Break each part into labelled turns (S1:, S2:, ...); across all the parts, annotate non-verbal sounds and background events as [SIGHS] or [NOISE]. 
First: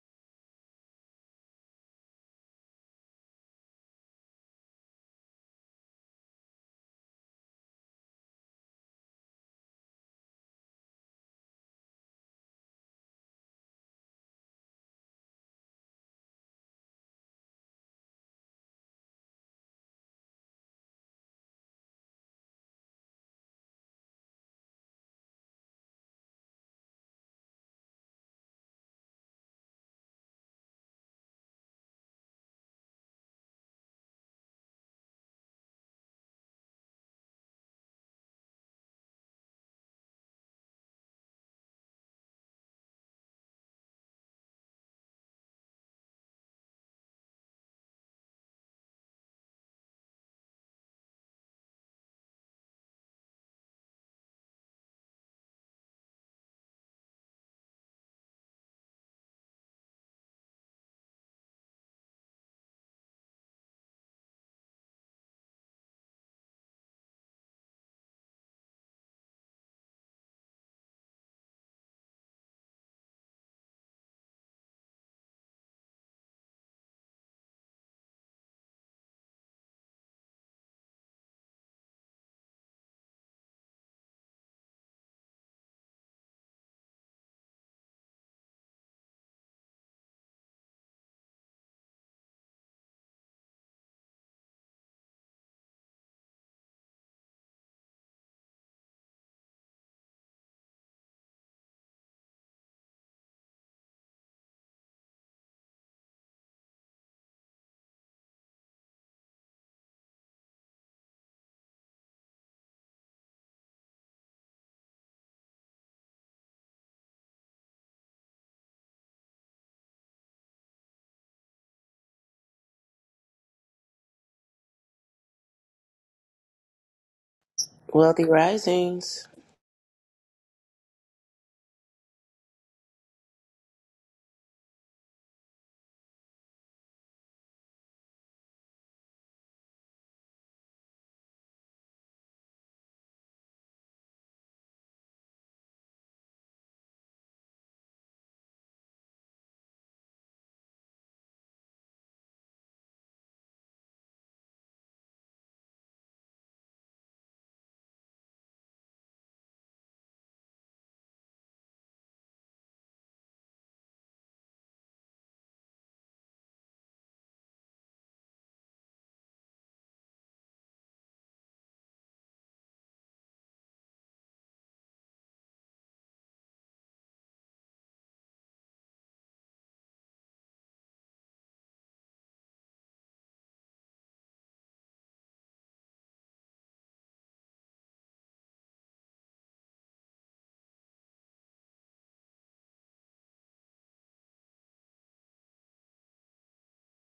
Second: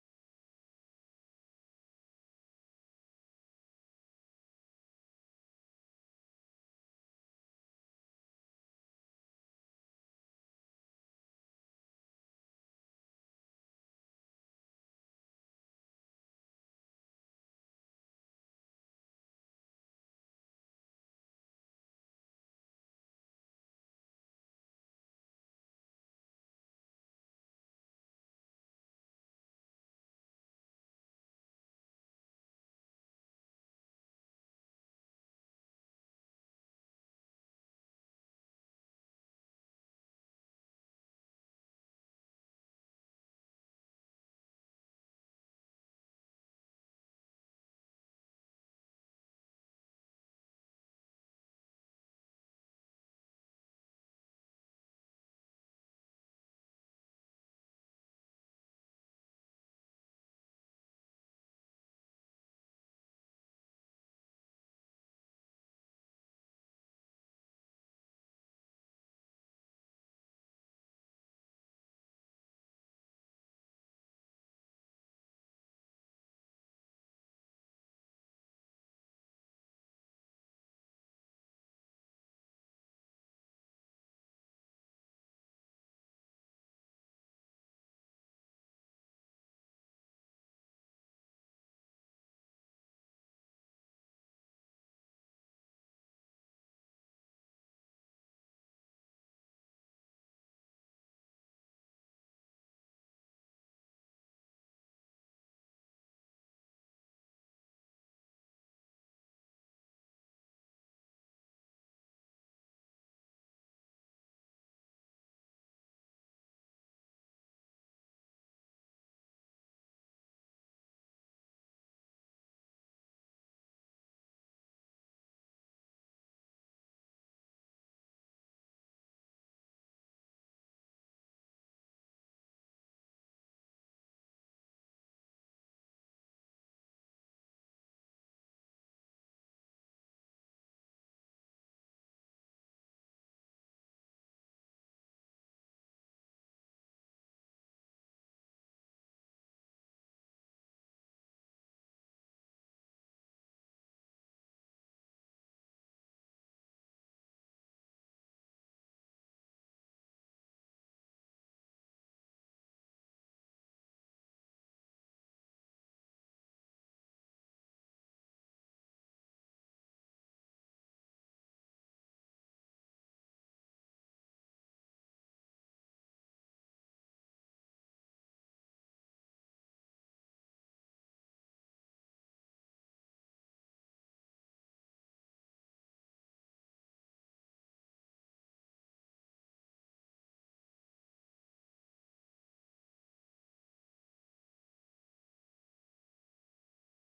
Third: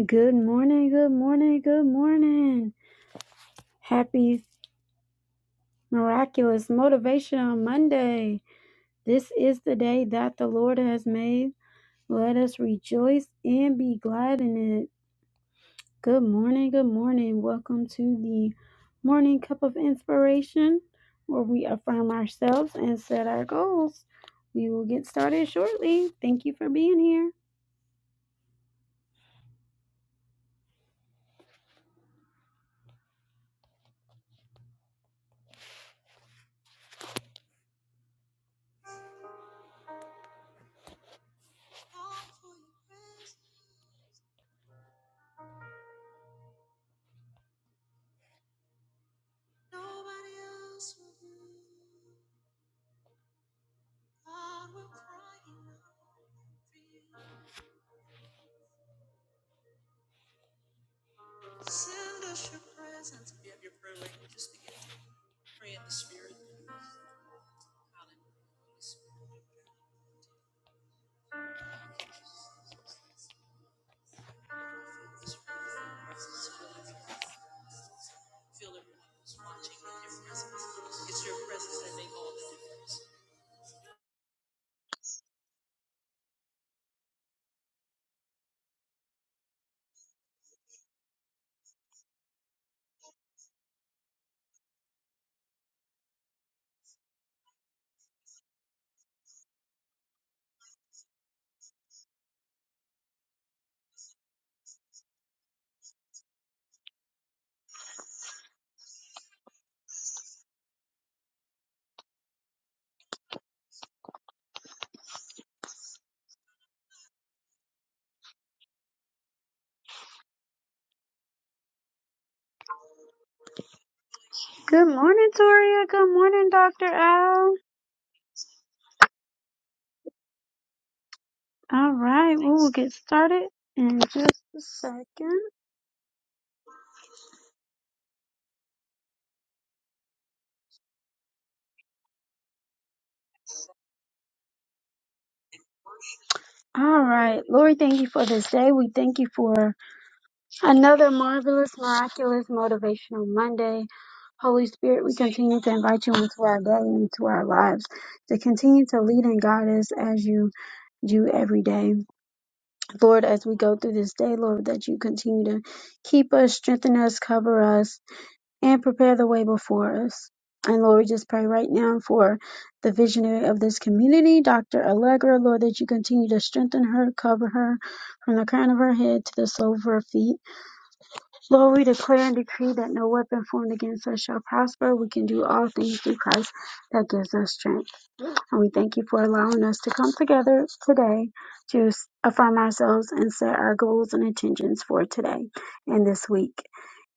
S1: Good morning, good morning, good morning. Happy Miraculous Motivational Monday. This is the day that the Lord has made. Let us rejoice and be glad in it. Good morning, good morning. Welcome to the Morning Cup of Inspiration, where we affirm ourselves and set our goals. We will get started shortly. Thank you for being here. Good morning, Toria. Good morning, Dr. Al.
S2: Wealthy Risings.
S1: All right, we will get started in just a second. All right, Lord, thank you for this day. We thank you for another marvelous, miraculous, motivational Monday. Holy Spirit, we continue to invite you into our day and into our lives to continue to lead and guide us as you do every day. Lord, as we go through this day, Lord, that you continue to keep us, strengthen us, cover us, and prepare the way before us. And Lord, we just pray right now for the visionary of this community, Dr. Allegra, Lord, that you continue to strengthen her, cover her from the crown of her head to the sole of her feet. Lord, we declare and decree that no weapon formed against us shall prosper. We can do all things through Christ that gives us strength. And we thank you for allowing us to come together today to s- affirm ourselves and set our goals and intentions for today and this week.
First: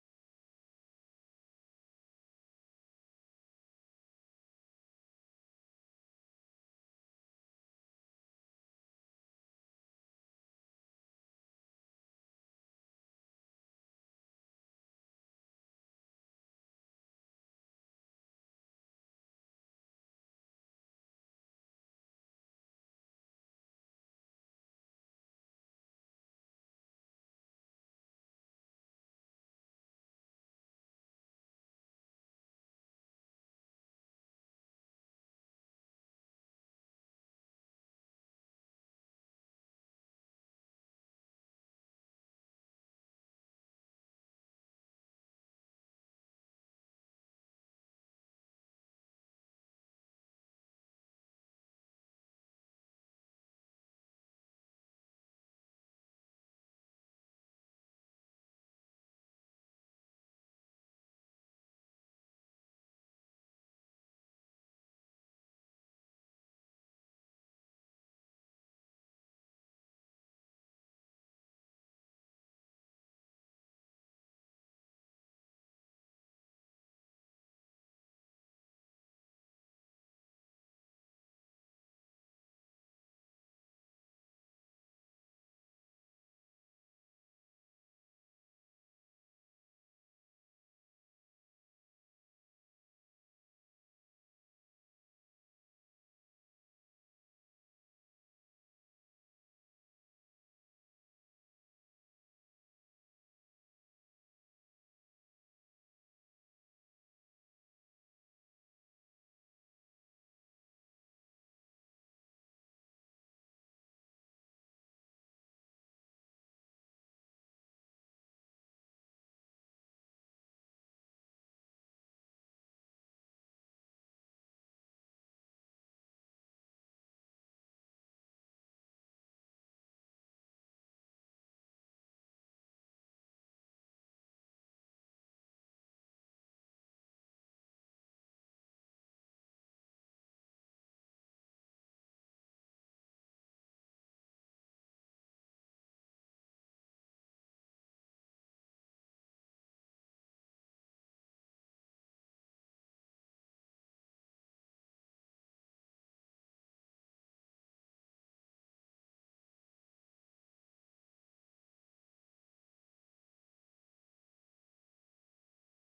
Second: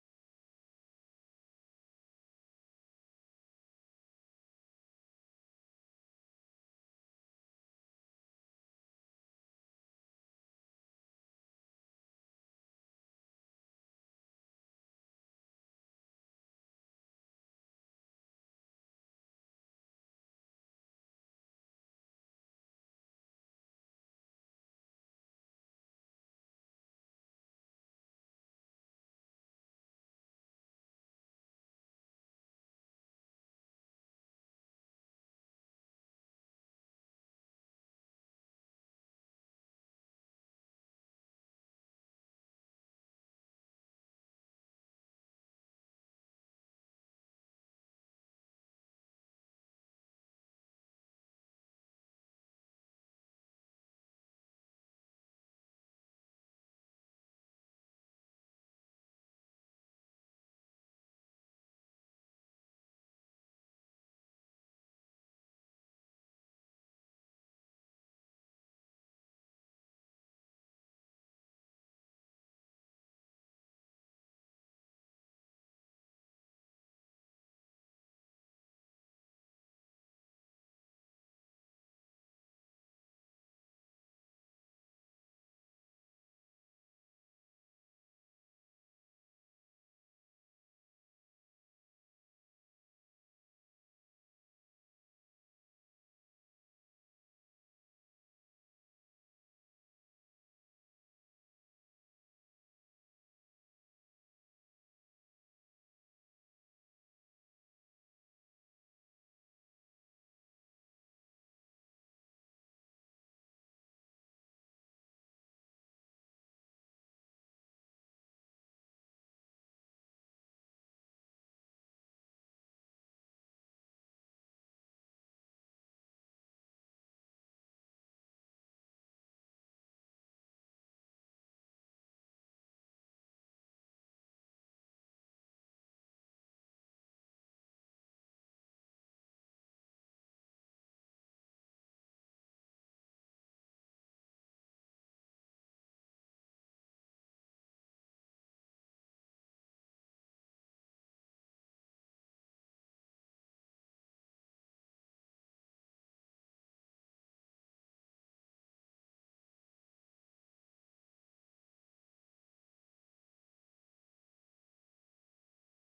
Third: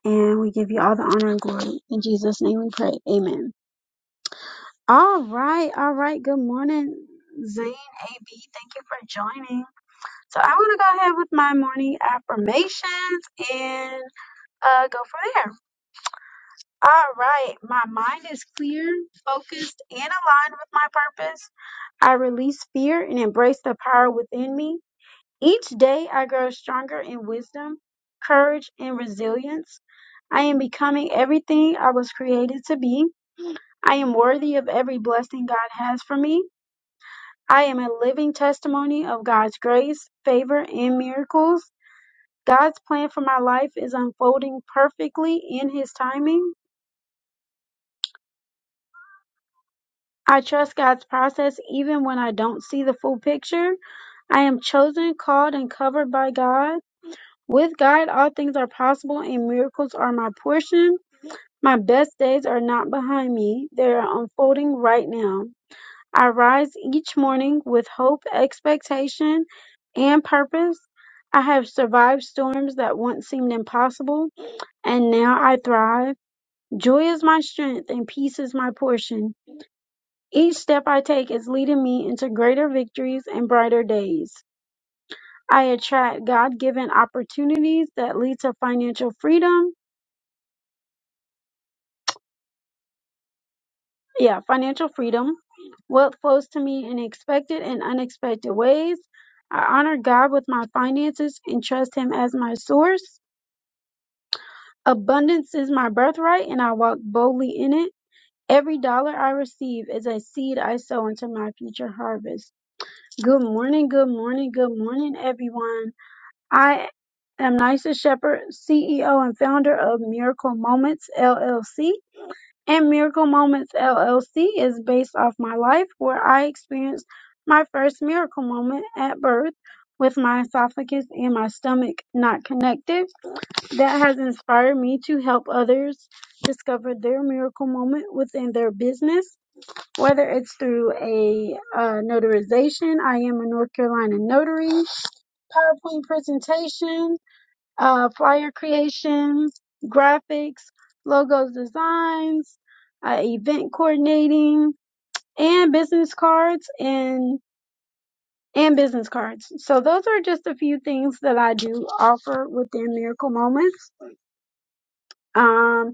S1: And we give you all the honor and glory. In Jesus' name we pray. Amen. All right. All right. Good morning, Zane AB. Thank you for joining. So I want to go ahead with my morning affirmations and uh, go from there. All right. My mind is clear, focused, and aligned with my purpose. I release fear and embrace the power within me. Each day I grow stronger in wisdom, courage, and resilience. I am becoming everything I was created to be. I am worthy of every blessing God has for me. I am a living testimony of God's grace, favor, and miracles. God's plan for my life is unfolding perfectly in His timing. I trust God's process even when I don't see the full picture. I am chosen, called, and covered by God. With God, all things are possible and miracles are my portion. My best days are not behind me, they are unfolding right now. I rise each morning with hope, expectation, and purpose. I have survived storms that once seemed impossible, and now I thrive. Joy is my strength, and peace is my portion. Each step I take is leading me into greater victories and brighter days. I attract God given opportunities that lead to financial freedom yeah, financial freedom. Wealth flows to me in expected and unexpected ways. I honor God with my finances and trust Him as my source. Abundance is my birthright, and I walk boldly in it. Every dollar I receive is a seed I sow into my future harvest. Good morning, good morning, good morning, everyone. I am Nysa Shepherd, CEO and founder of Miracle Moments LLC. and Miracle Moments LLC is based off my life where I experienced my first miracle moment at birth with my esophagus and my stomach not connected. That has inspired me to help others discover their miracle moment within their business, whether it's through a uh, notarization. I am a North Carolina notary, PowerPoint presentation, uh, flyer creations, graphics, logos designs, uh, event coordinating, and business cards and and business cards. So those are just a few things that I do offer within Miracle Moments. Um,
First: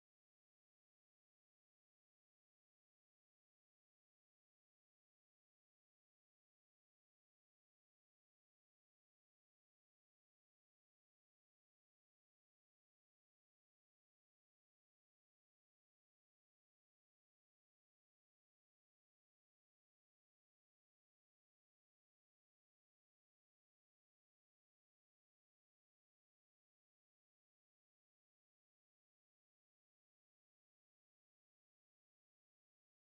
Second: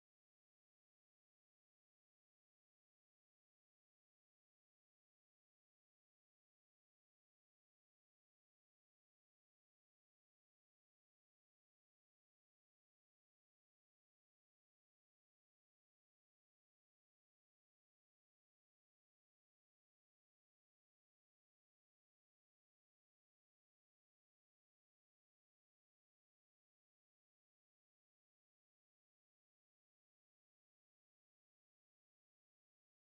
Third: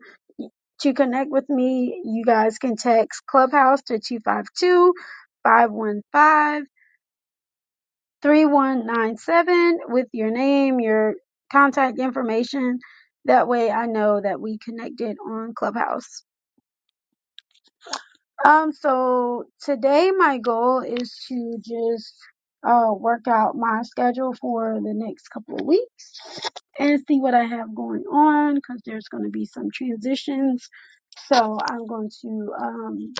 S1: to connect with me, you guys can text Clubhouse to 252 3197 with your name, your contact information. That way I know that we connected on Clubhouse. Um, so today my goal is to just uh, work out my schedule for the next couple of weeks and see what I have going on because there's going to be some transitions. So I'm going to um,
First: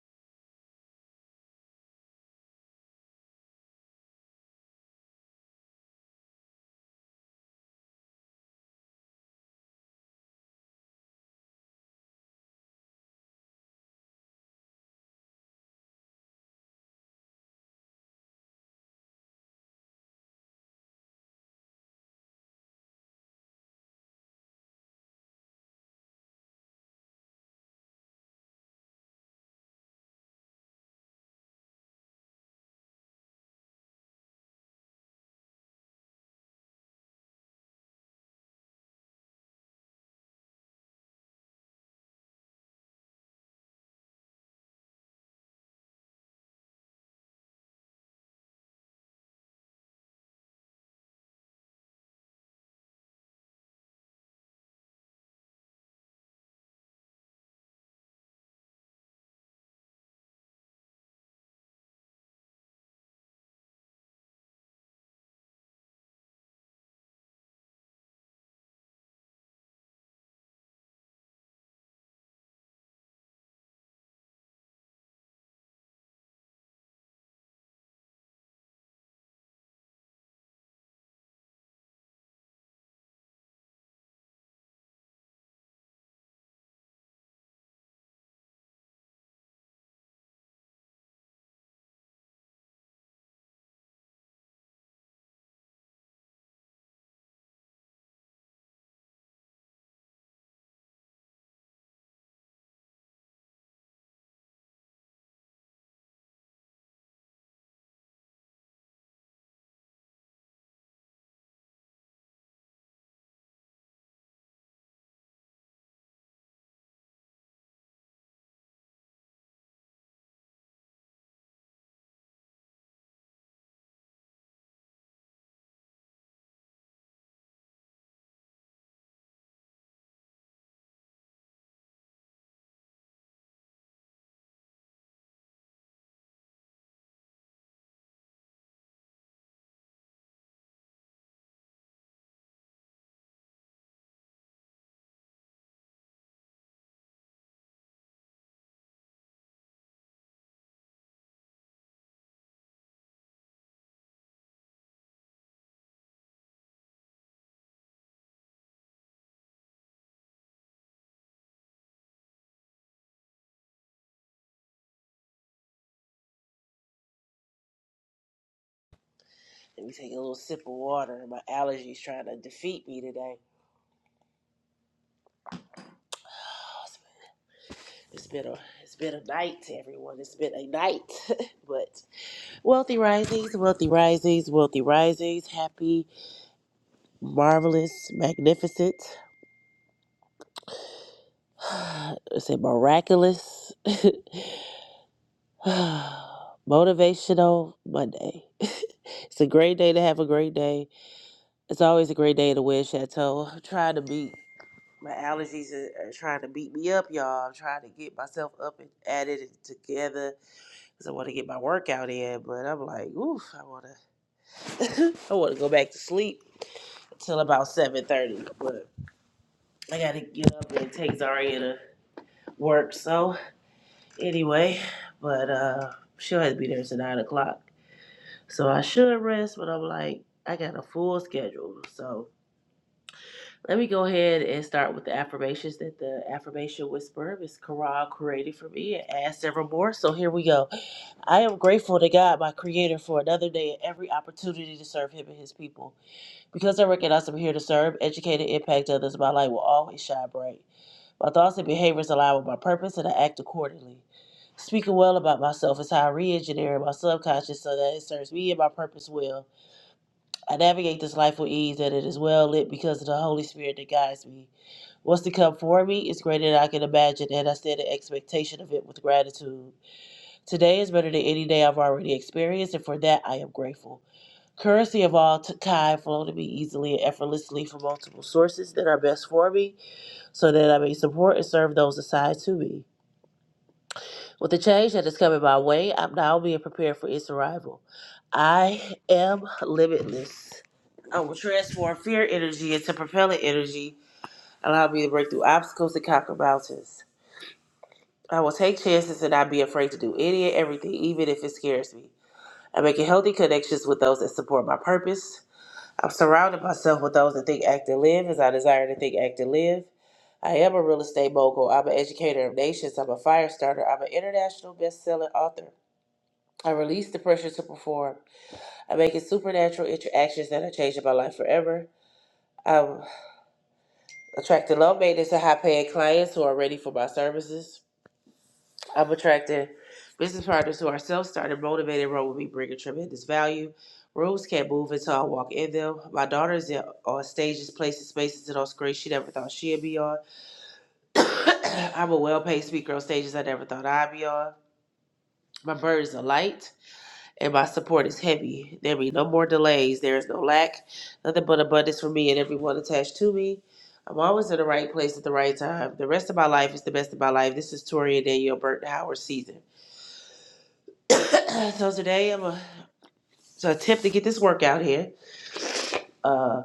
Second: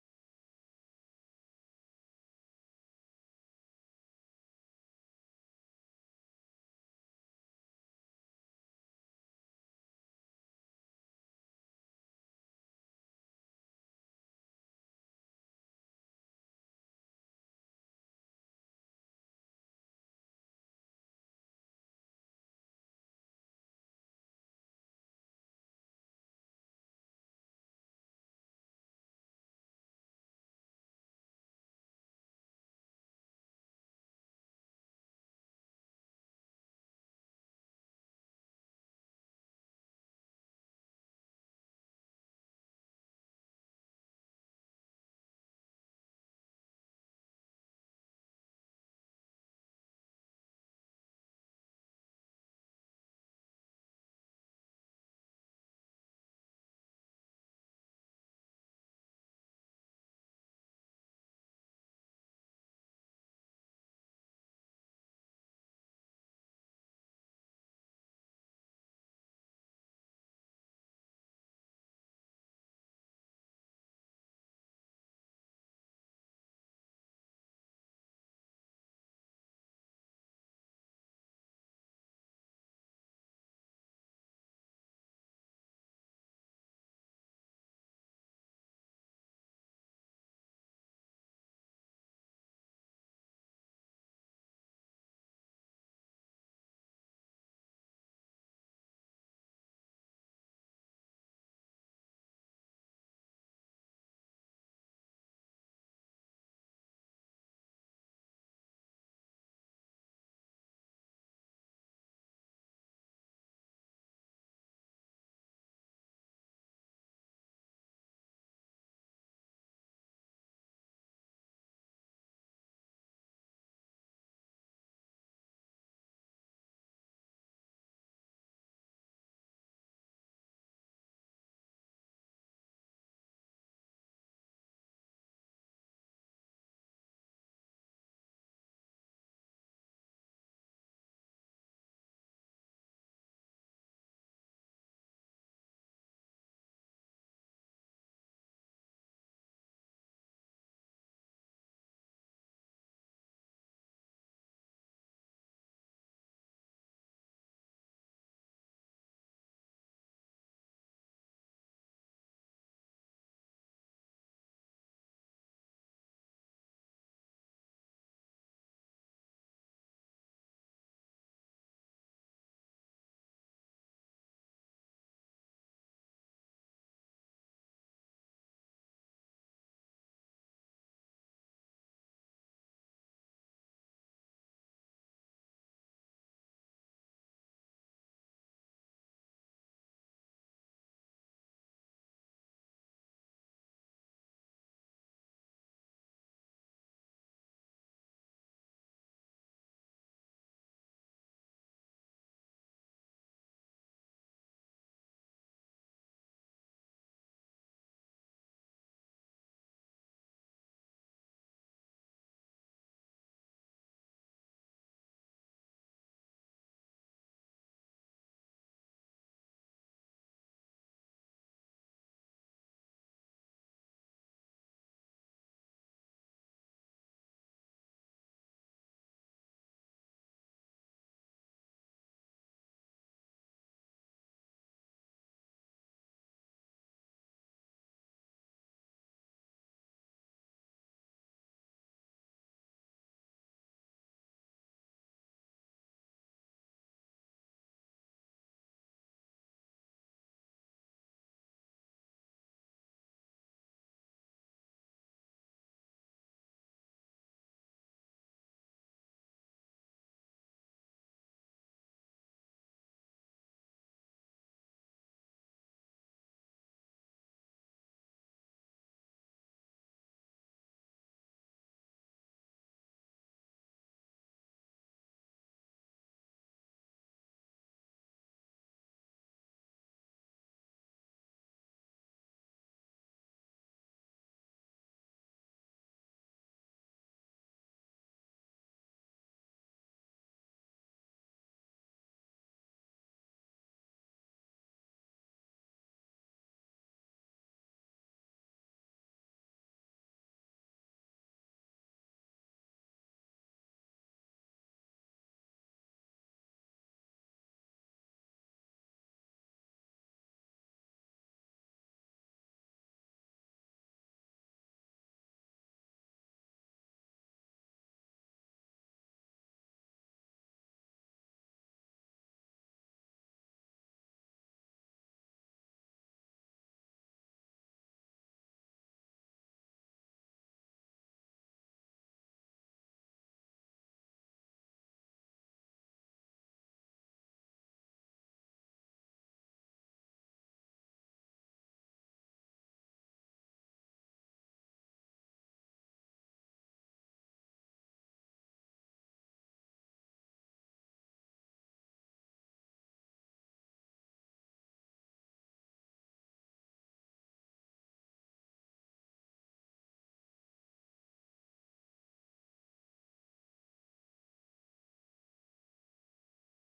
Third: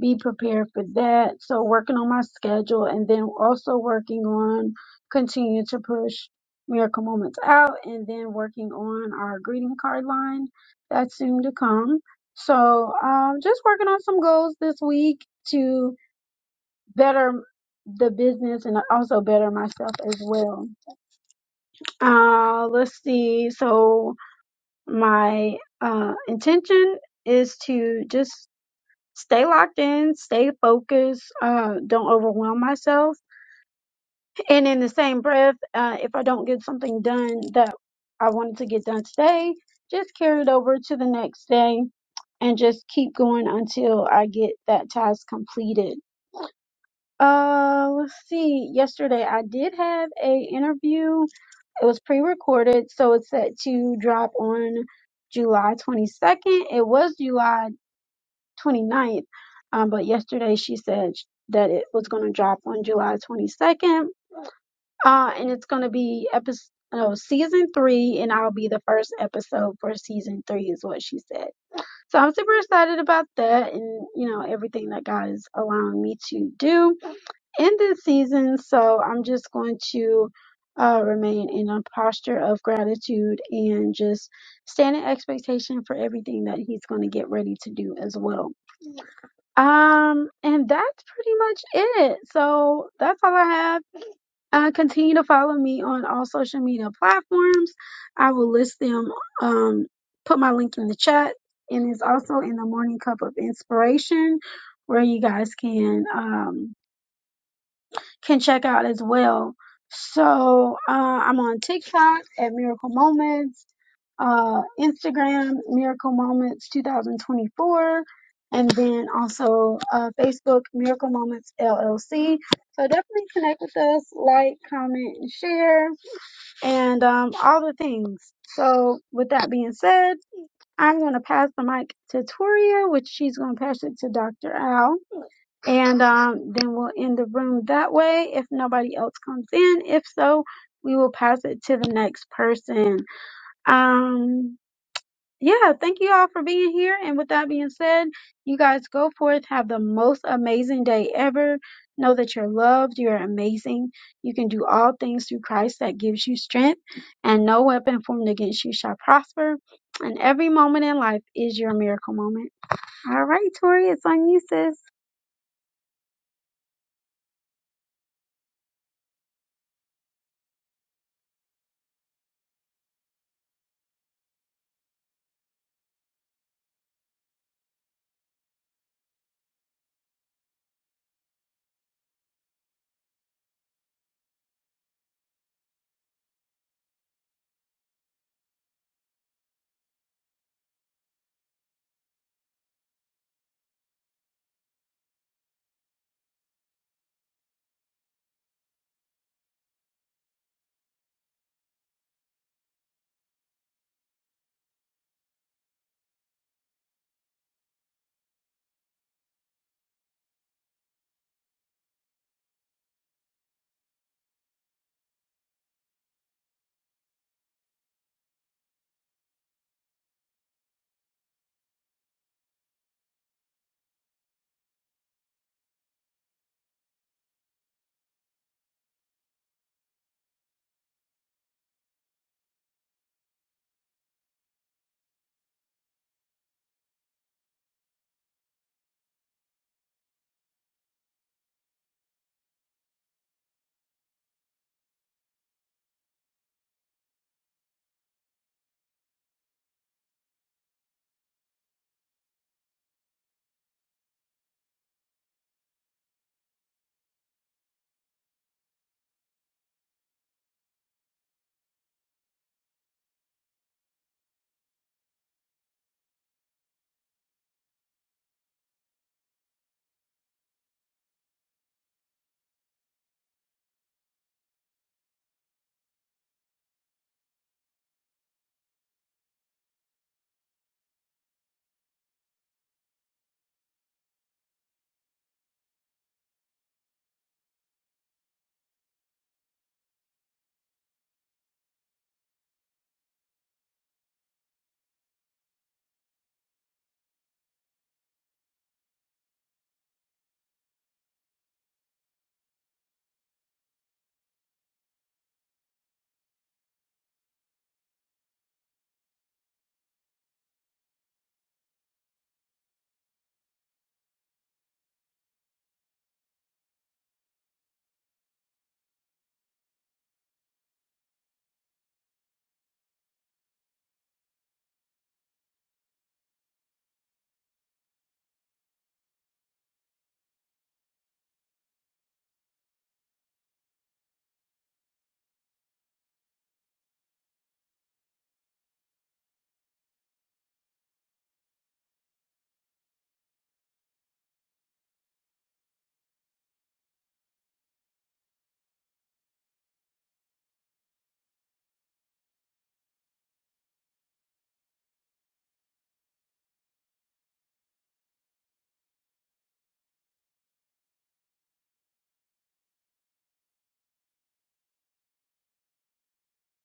S1: be prepared for that. So working on my schedule and then also working on continue to push miracle moments out and then working on our greeting card line that's soon to come. So um just working on some goals this week to better the business and also better myself as well. Uh let's see. So my uh intention is to just stay locked in, stay focused, uh, don't overwhelm myself. And in the same breath, uh, if I don't get something done that I wanted to get done today, just carry it over to the next day and just keep going until I get that task completed. Uh, let's see. Yesterday I did have a interview. It was pre-recorded, so it's set to drop on July 22nd. It was July 29th. Um, but yesterday she said sh- that it was going to drop on July 22nd. Uh, and it's going to be episode, no, season three, and I'll be the first episode for season three, is what she said. So I'm super excited about that and, you know, everything that God is allowing me to do in this season. So I'm just going to uh, remain in a posture of gratitude and just stand in expectation for everything that He's going to get ready to do as well. Um, and that's pretty much it. So that's all I have. Uh, continue to follow me on all social media platforms. I will list them. Um, put my link in the chat, and it's also in the Morning Cup of Inspiration, where you guys can um can check out as well. So uh, I'm on TikTok at Miracle Moments uh, Instagram, Miracle Moments 2024, and then also uh, Facebook, Miracle Moments LLC. So definitely connect with us, like, comment, and share, and um, all the things. So, with that being said, I'm going to pass the mic to Toria, which she's going to pass it to Dr. Al. And um, then we'll end the room that way if nobody else comes in. If so, we will pass it to the next person. Um, yeah, thank you all for being here. And with that being said, you guys go forth, have the most amazing day ever. Know that you're loved, you're amazing. You can do all things through Christ that gives you strength, and no weapon formed against you shall prosper. And every moment in life is your miracle moment. All right, Tori, it's on you, sis.
S2: Let me take a little sip of water. My allergies trying to defeat me today. It's been a it's been a night, everyone. It's been a night. [LAUGHS] but wealthy risings, wealthy risings, wealthy risings. Happy, marvelous, magnificent. [SIGHS] I a miraculous, [SIGHS] motivational Monday. [LAUGHS] it's a great day to have a great day. It's always a great day in the Wind Chateau. I'm trying to be. My allergies are, are trying to beat me up, y'all. I'm trying to get myself up and at it and together because I want to get my workout in. But I'm like, oof, I want to. I want to go back to sleep till about seven thirty. But I got to get up and take Zaria to work. So anyway, but uh, she'll have to be there till nine o'clock. So I should rest, but I'm like, I got a full schedule, so. Let me go ahead and start with the affirmations that the affirmation whisperer, Miss Corral, created for me and add several more. So here we go. I am grateful to God, my creator, for another day and every opportunity to serve him and his people. Because I recognize I'm here to serve, educate, and impact others, my light will always shine bright. My thoughts and behaviors align with my purpose and I act accordingly. Speaking well about myself is how I re engineer my subconscious so that it serves me and my purpose well. I navigate this life with ease, that it is well lit because of the Holy Spirit that guides me. What's to come for me is greater than I can imagine, and I stand in expectation of it with gratitude. Today is better than any day I've already experienced, and for that I am grateful. Currency of all t- kind flow to me easily and effortlessly from multiple sources that are best for me, so that I may support and serve those assigned to me. With the change that is coming my way, I'm now being prepared for its arrival. I am limitless. I will transform fear energy into propellant energy, allow me to break through obstacles and conquer mountains. I will take chances and not be afraid to do any and everything, even if it scares me. I'm making healthy connections with those that support my purpose. I'm surrounding myself with those that think, act, and live as I desire to think, act, and live. I am a real estate mogul. I'm an educator of nations. I'm a fire starter. I'm an international best-selling author. I release the pressure to perform. I make it supernatural interactions that are changing my life forever. I'm attracting low maintenance and high paying clients who are ready for my services. I'm attracting business partners who are self started, motivated, run with me, bringing tremendous value. Rooms can't move until I walk in them. My daughter's in, on stages, places, spaces, and on screens she never thought she'd be on. [COUGHS] I'm a well paid speaker on stages I never thought I'd be on. My bird is a light. and my support is heavy. There be no more delays. There is no lack, nothing but abundance for me and everyone attached to me. I'm always in the right place at the right time. The rest of my life is the best of my life. This is Tori and Danielle Burton Howard season. [CLEARS THROAT] so today I'm a to attempt to get this workout here. Uh,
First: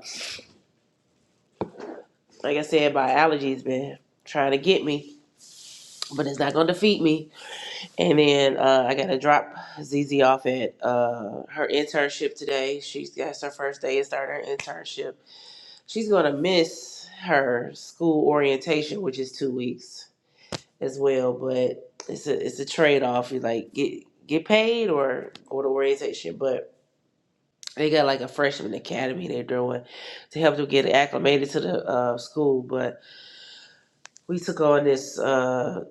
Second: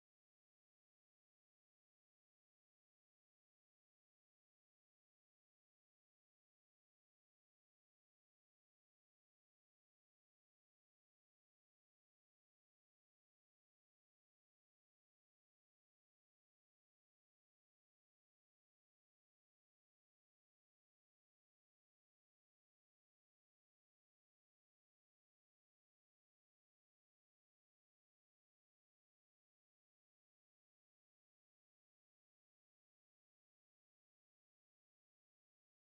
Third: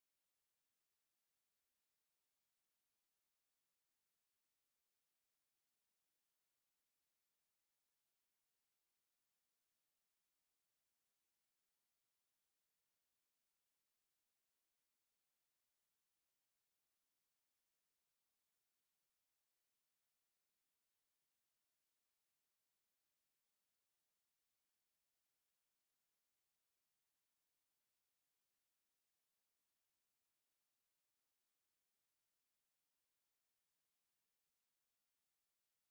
S2: like I said, my allergies been trying to get me, but it's not gonna defeat me. And then uh, I gotta drop ZZ off at uh, her internship today. She has got her first day and started her internship She's going to miss her school orientation, which is two weeks as well. But it's a it's a trade off. You like get get paid or go to orientation, but they got like a freshman academy they're doing to help them get acclimated to the uh, school. But we took on this uh,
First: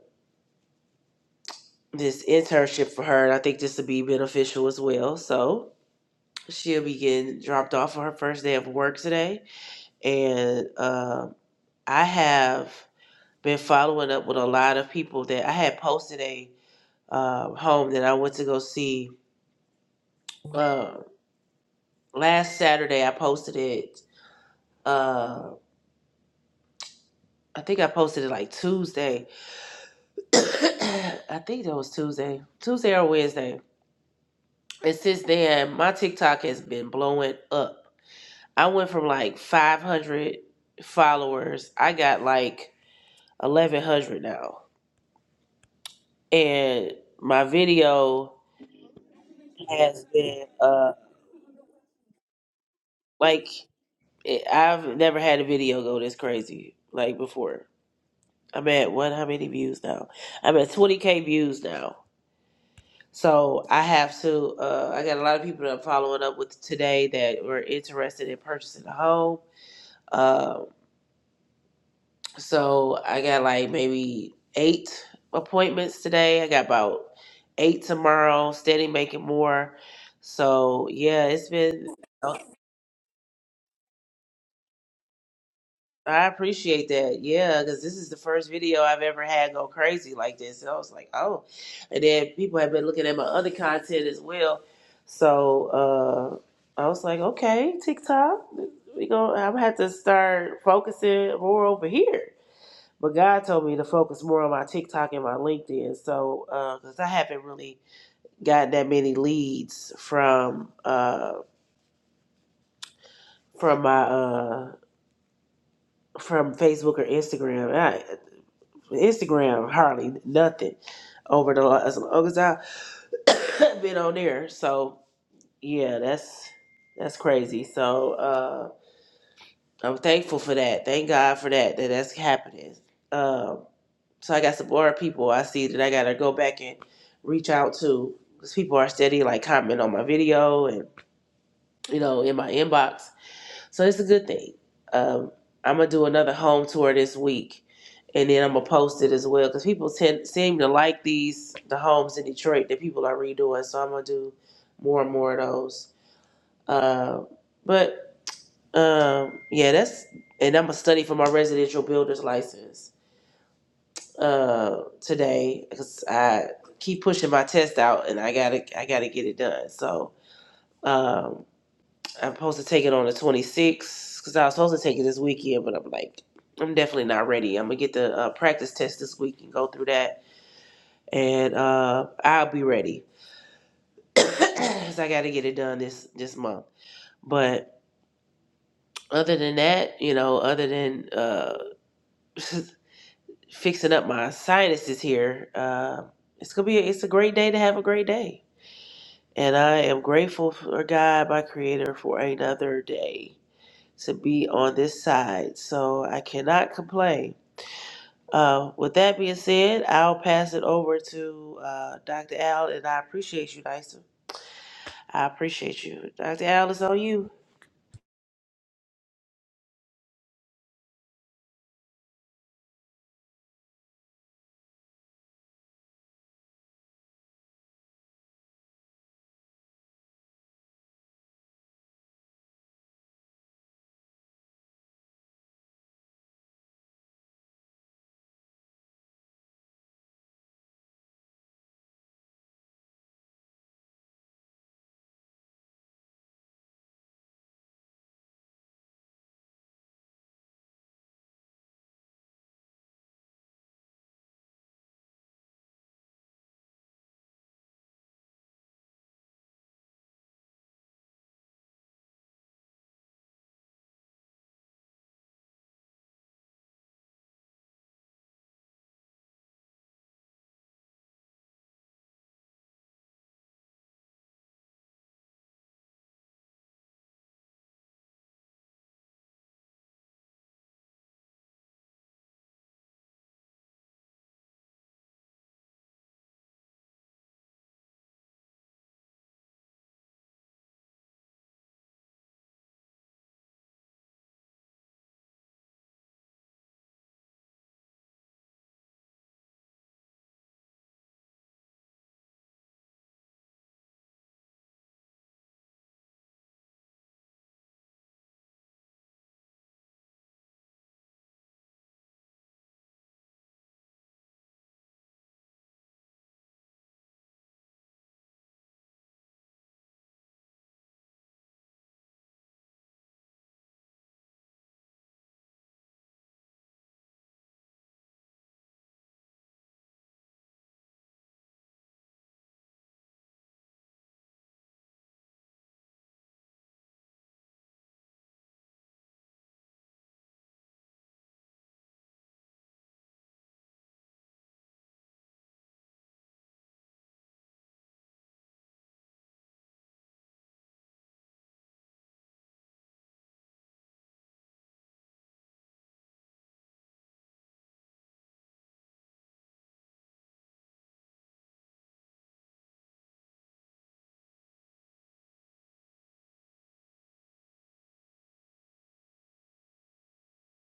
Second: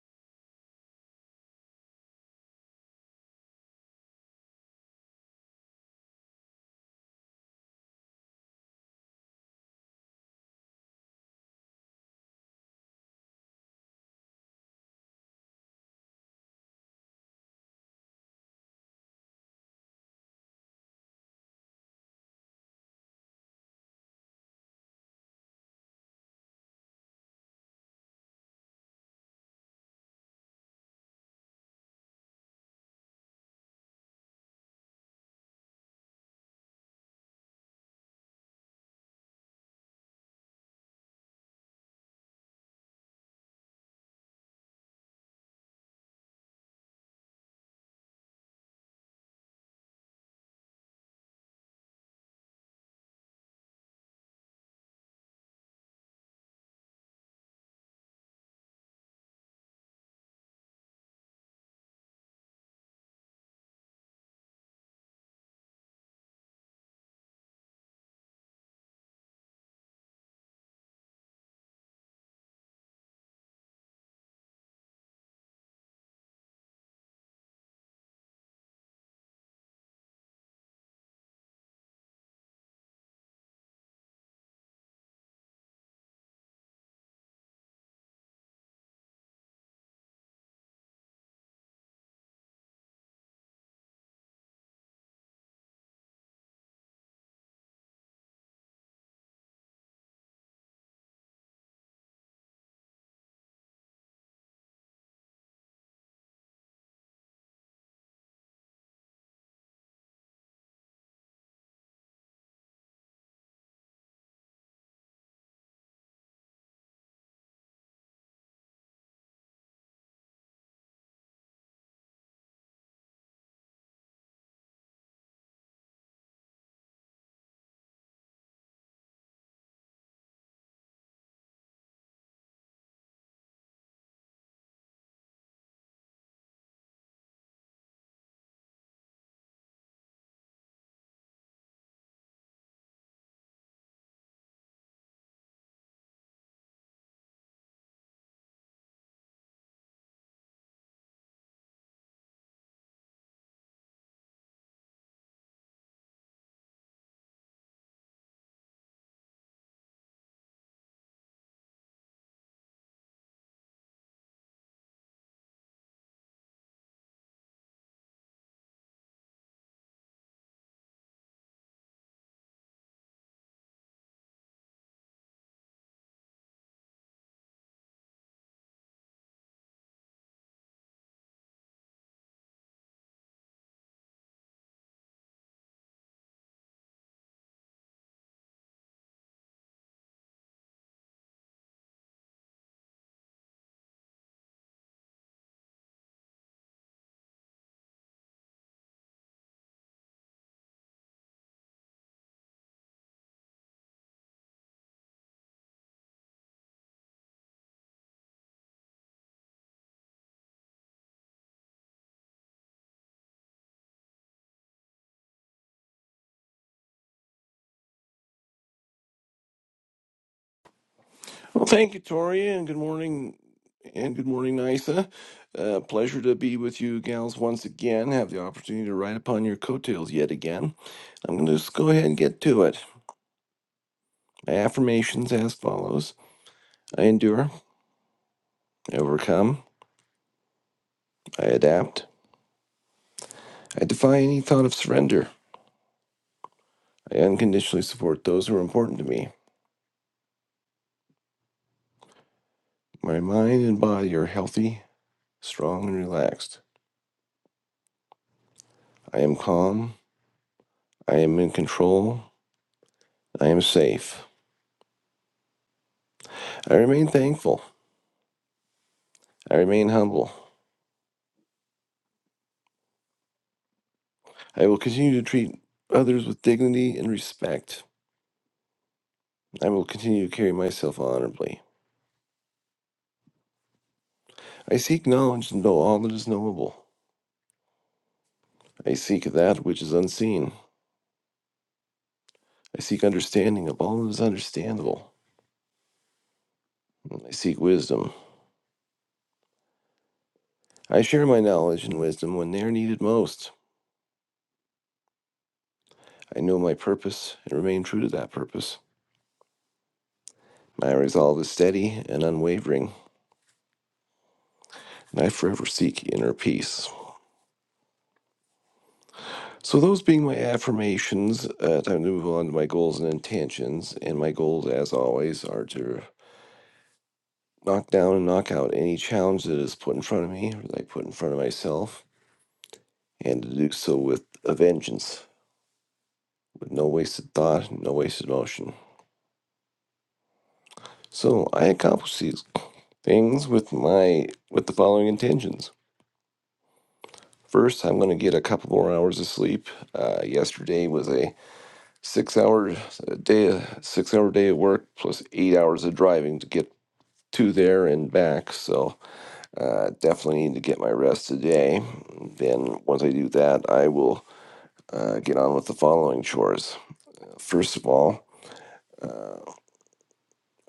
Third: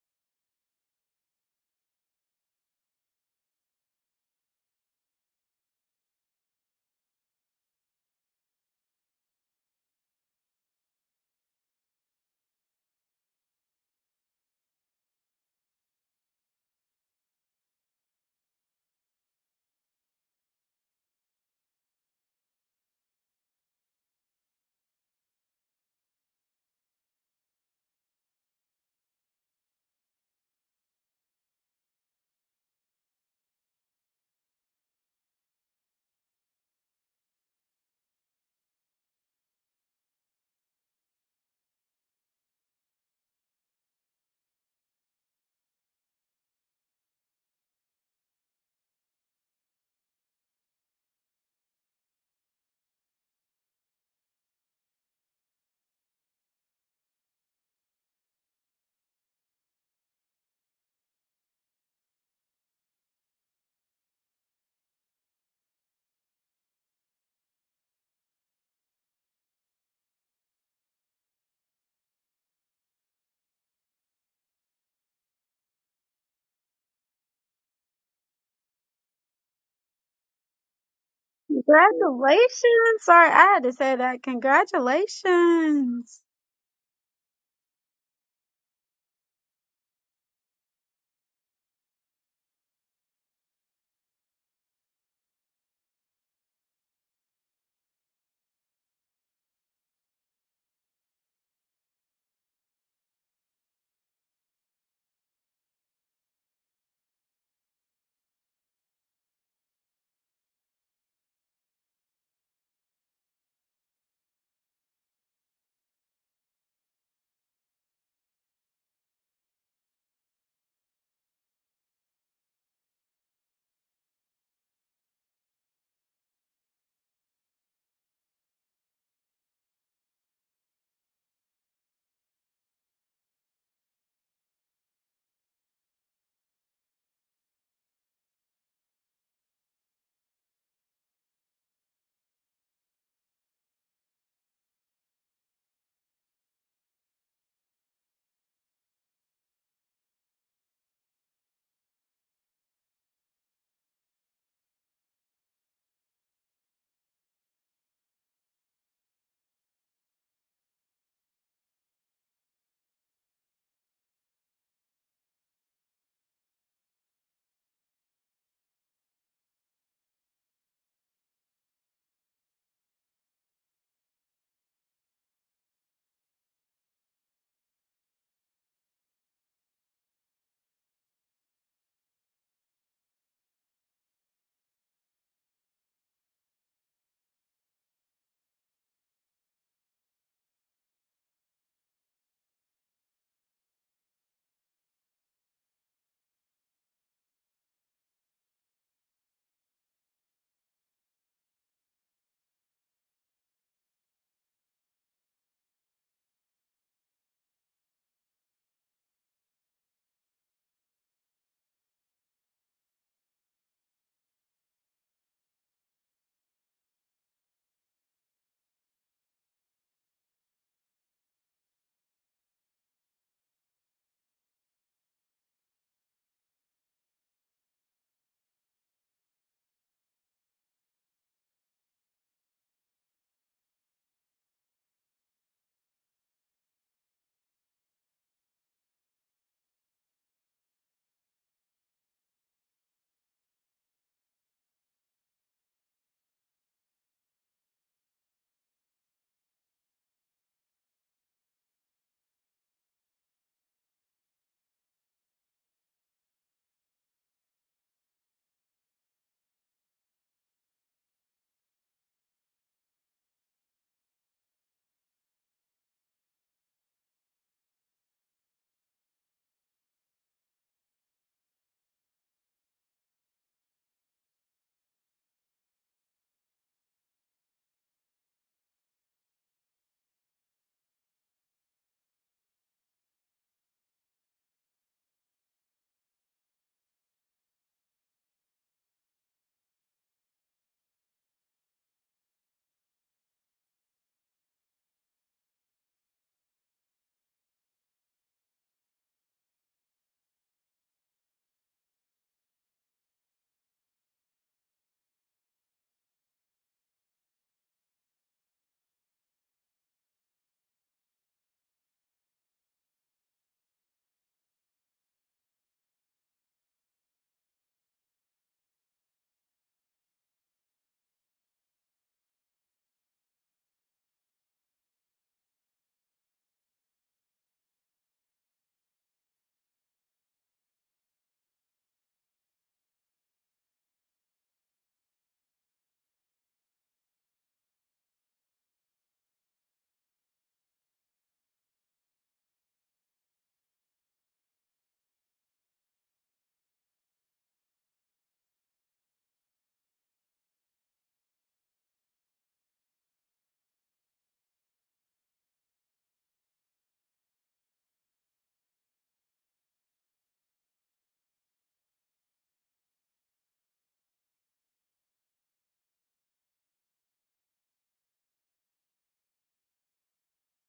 S2: this internship for her, and I think this will be beneficial as well. So she'll be getting dropped off on her first day of work today, and uh, I have. been following up with a lot of people that I had posted a uh, home that I went to go see uh, last Saturday. I posted it. Uh, I think I posted it like Tuesday. [COUGHS] I think that was Tuesday, Tuesday or Wednesday. And since then, my TikTok has been blowing up. I went from like 500 followers. I got like 1,100 now, and my video has been uh like It, I've never had a video go this crazy like before. I'm at what? How many views now? I'm at 20k views now. So I have to. Uh, I got a lot of people that I'm following up with today that were interested in purchasing a home. Uh, so I got like maybe eight appointments today. I got about eight tomorrow. Steady making more. So yeah, it's been.
S1: Congratulations. Sorry, I had to say that. Congratulations.
S2: I appreciate that. Yeah, because this is the first video I've ever had go crazy like this. And I was like, oh. And then people have been looking at my other content as well. So uh, I was like, okay, TikTok, we gonna, I'm gonna have to start focusing more over here. But God told me to focus more on my TikTok and my LinkedIn. So because I haven't really gotten that many leads from uh, from my uh, from Facebook or Instagram. Instagram hardly nothing over the last as long as I've [COUGHS] been on there. So yeah, that's that's crazy. So uh, I'm thankful for that. Thank God for that that that's happening. Um, so I got some more people I see that I gotta go back and reach out to because people are steady like commenting on my video and you know in my inbox So it's a good thing. Um, I'm gonna do another home tour this week, and then I'm gonna post it as well because people tend seem to like these the homes in Detroit that people are redoing. So I'm gonna do more and more of those. Uh, but um, yeah, that's and I'm gonna study for my residential builder's license uh, today because I keep pushing my test out and I gotta I gotta get it done. So. Um, I'm supposed to take it on the 26th because I was supposed to take it this weekend, but I'm like, I'm definitely not ready. I'm gonna get the uh, practice test this week and go through that, and uh, I'll be ready [COUGHS] because I got to get it done this this month. But other than that, you know, other than uh, [LAUGHS] fixing up my sinuses here, uh, it's gonna be a, it's a great day to have a great day, and I am grateful for God, my Creator, for another day. to be on this side. So I cannot complain. Uh, with that being said, I'll pass it over to uh, Dr. Al, and I appreciate you, Nysa. I appreciate you. Dr. Al, it's on you.
S3: Well, thank you, Toria, and good morning, and good morning, Nisa. Uh, pleasure to be with you, gals, once again. Have the opportunity to ride upon your coattails yet again. I'm going to just go ahead and get to it. My affirmations as follows: I endure, I overcome, I adapt, I defy any thought of surrender. I unconditionally support those who are important to me. My mind and body are healthy, strong, and relaxed. I am calm. I am in control. I am safe. I remain thankful. I remain humble. I will continue to treat others with dignity and respect. I will continue to carry myself honorably. I seek knowledge to know all that is knowable. I seek that which is unseen. I seek understanding of all that is understandable. I seek wisdom. I share my knowledge and wisdom when they are needed most. I know my purpose and remain true to that purpose. My resolve is steady and unwavering, and I forever seek inner peace. So, those being my affirmations, uh, time to move on to my goals and intentions. And my goals, as always, are to knock down and knock out any challenge that is put in front of me or that I put in front of myself, and to do so with a vengeance, with no wasted thought, no wasted motion. So, I accomplish these things with my with the following intentions. First, I'm going to get a couple more hours of sleep. Uh, yesterday was a six hour day, six hour day of work plus eight hours of driving to get to there and back. So uh, definitely need to get my rest today. Then once I do that, I will uh, get on with the following chores. First of all, uh,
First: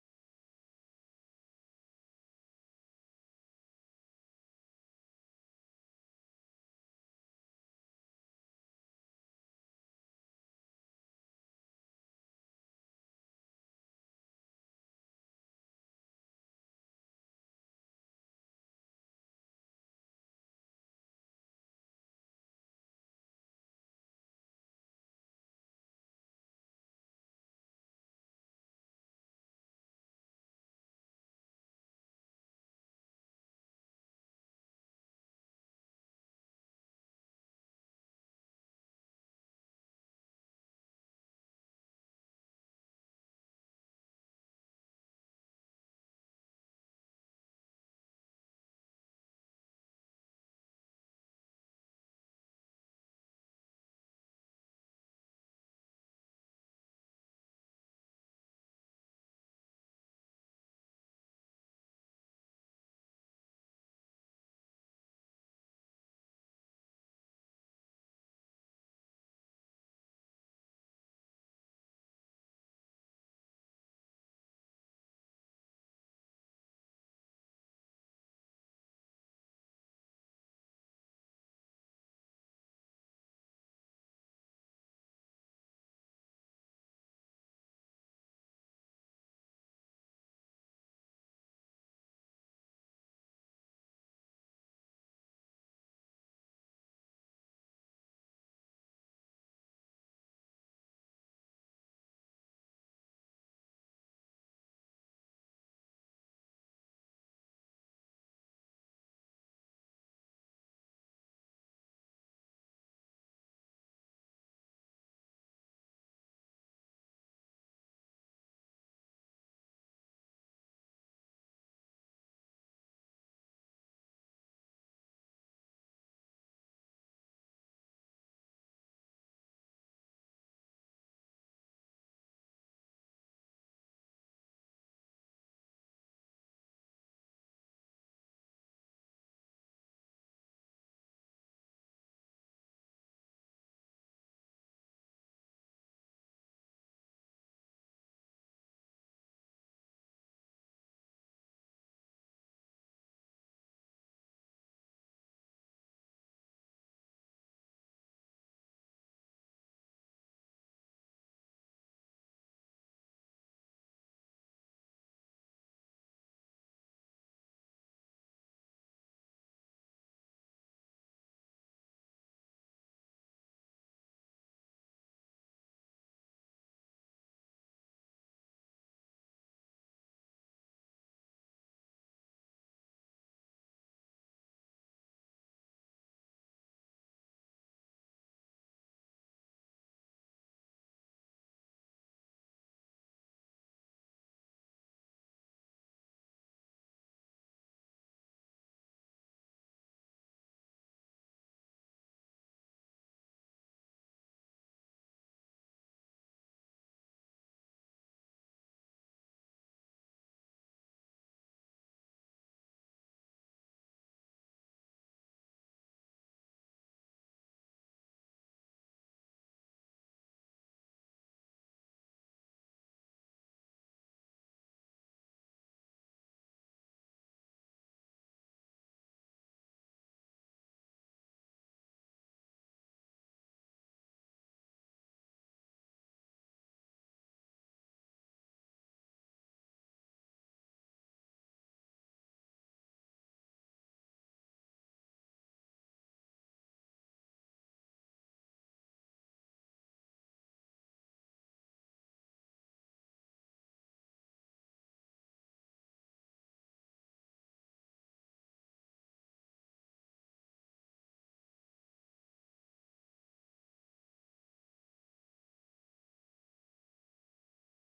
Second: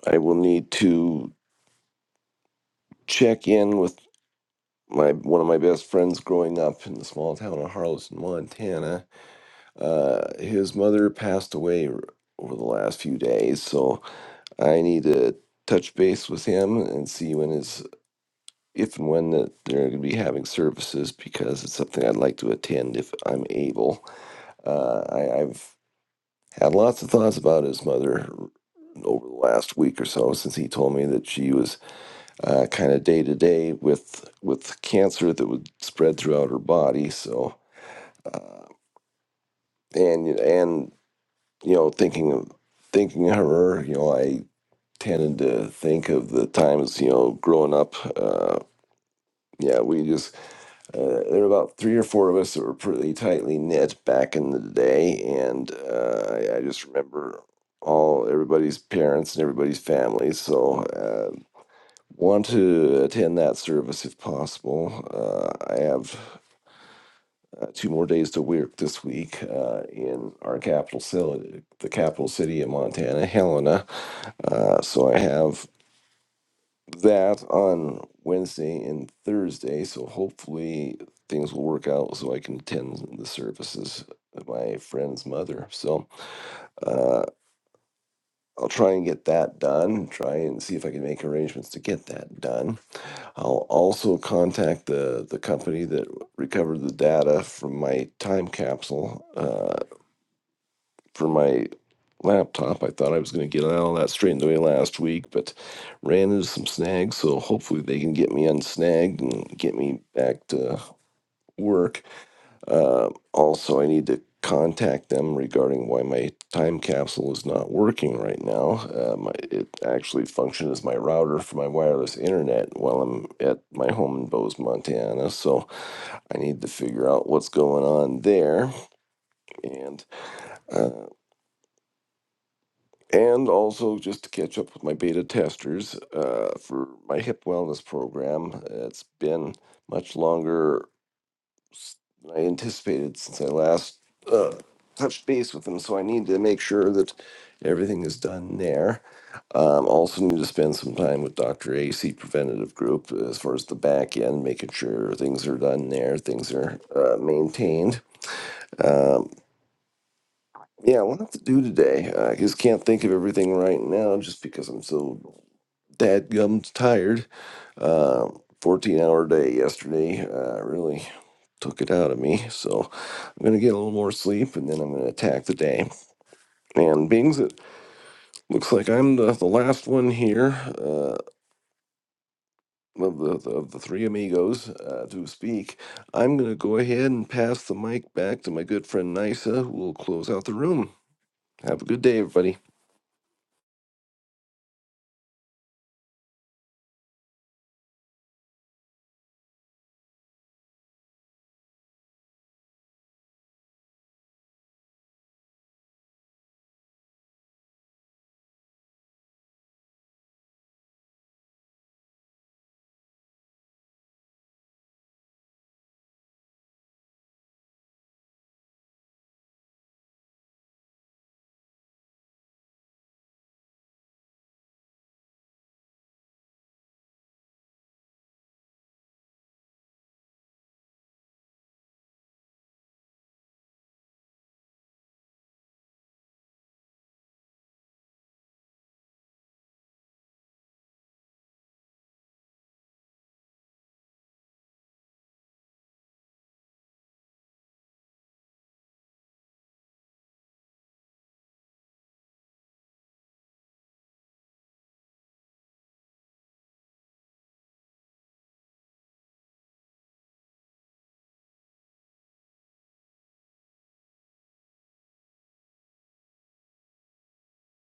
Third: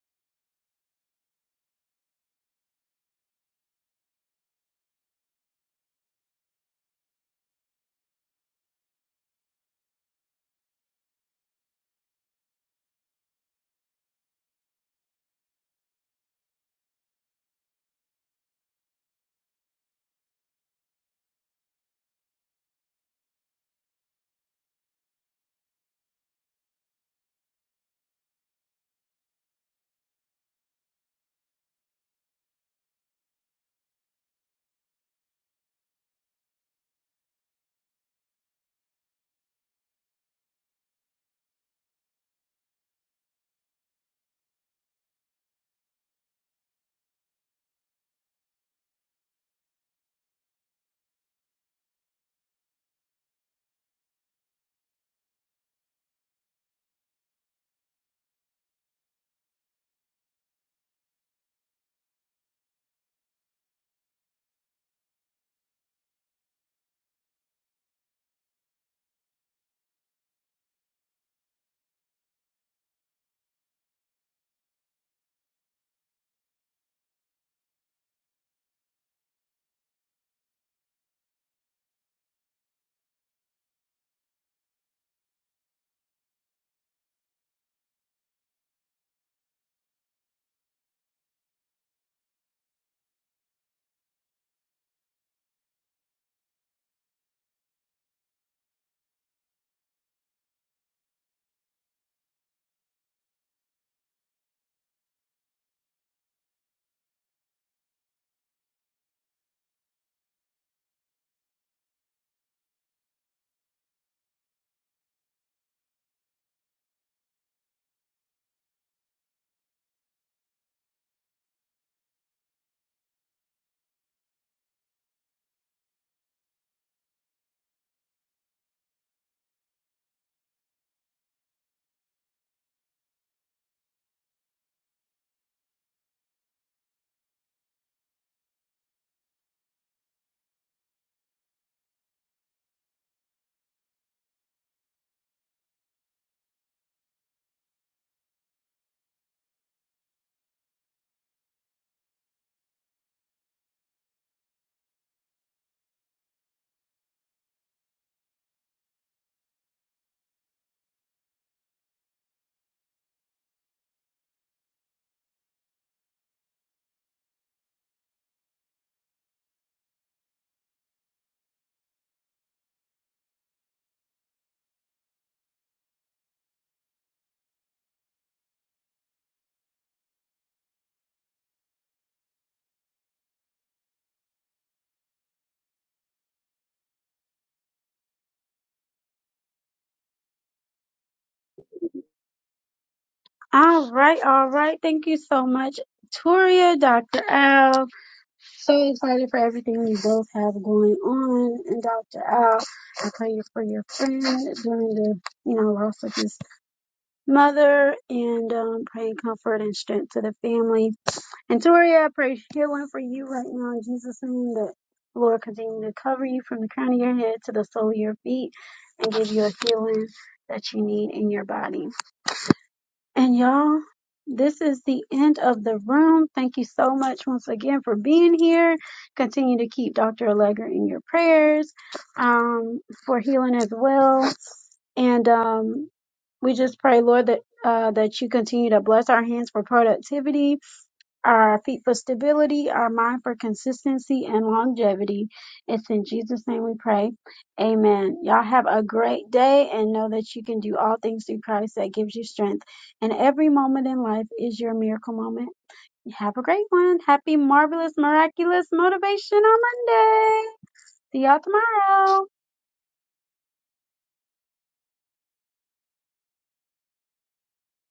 S3: I will need to check in with my one of my best friends growing up in the small town of Harleston, Montana. Uh, his mother passed away r- over the last few days, so I need to touch base with him and see when his if and when that they're going to be having services because it's something I'd like to attend if I'm able. Uh, I, I've had lots of thoughts about his mother over the last week or so since he told me that she was uh, kind of day to day with with cancer that would spread throughout her body. So uh, and and you know thinking of thinking of her, you know I tended to think of the times you know growing up. Uh, yeah, we just Uh, there were about three or four of us that were pretty tightly knit back in the day, and uh, I, I just remember all everybody's parents and everybody's families. So uh, want to attend that service if possible. Uh, I have uh, two more days to work this week uh, in our capital city, the capital city of Montana, Helena. Uh, so I have that on Wednesday and Thursday. So hopefully things will work out so I can attend the services of my friend's mother. So uh, I'll try and get that done. Try and see if I can make arrangements to get that done. I'll also contact the the company that recovered the data from my time capsule Uh, for my laptop. I thought I was going to get all that straightened away last week, but ran into some snags. So hopefully they can get me unsnagged and get me back to work. Uh, also, I need to contact them regarding why my time capsule is not working right now. Um, it actually functioned as my router for my wireless internet while I'm at my home in Bose, Montana. So I need to figure out what's going on there. And uh, and also just to catch up with my beta testers uh, for my hip wellness program. It's been much longer s- than I anticipated since I last uh, touched base with them, so I need to make sure that everything is done there. Um, also, need to spend some time with Dr. AC Preventative Group as far as the back end, making sure things are done there, things are uh, maintained. Um, yeah, a have to do today. I just can't think of everything right now just because I'm so dadgums tired. Um, 14 hour day yesterday uh, really took it out of me. So I'm going to get a little more sleep and then I'm going to attack the day. And being that looks like I'm the, the last one here uh, of, the, the- of the three amigos uh, to speak, I'm going to go ahead and pass the mic back to my good friend Nisa, who will close out the room. Have a good day, everybody.
S1: All right, all right. Thank you so much, Toria, Dr. Al. So excited for everything you both have going on. And Dr. Al, I pray you for your friend during the, you know, loss of his mother and um, praying comfort and strength to the family. And Toria, I pray healing for you right now in Jesus' name that Lord continue to cover you from the crown of your head to the sole of your feet and give you a healing that you need in your body. And y'all, this is the end of the room. Thank you so much once again for being here. Continue to keep Dr. Allegra in your prayers um, for healing as well. And um, we just pray, Lord, that uh, that you continue to bless our hands for productivity our feet for stability, our mind for consistency and longevity. It's in Jesus' name we pray. Amen. Y'all have a great day and know that you can do all things through Christ that gives you strength. And every moment in life is your miracle moment. Have a great one. Happy, marvelous, miraculous, motivational Monday. See y'all tomorrow.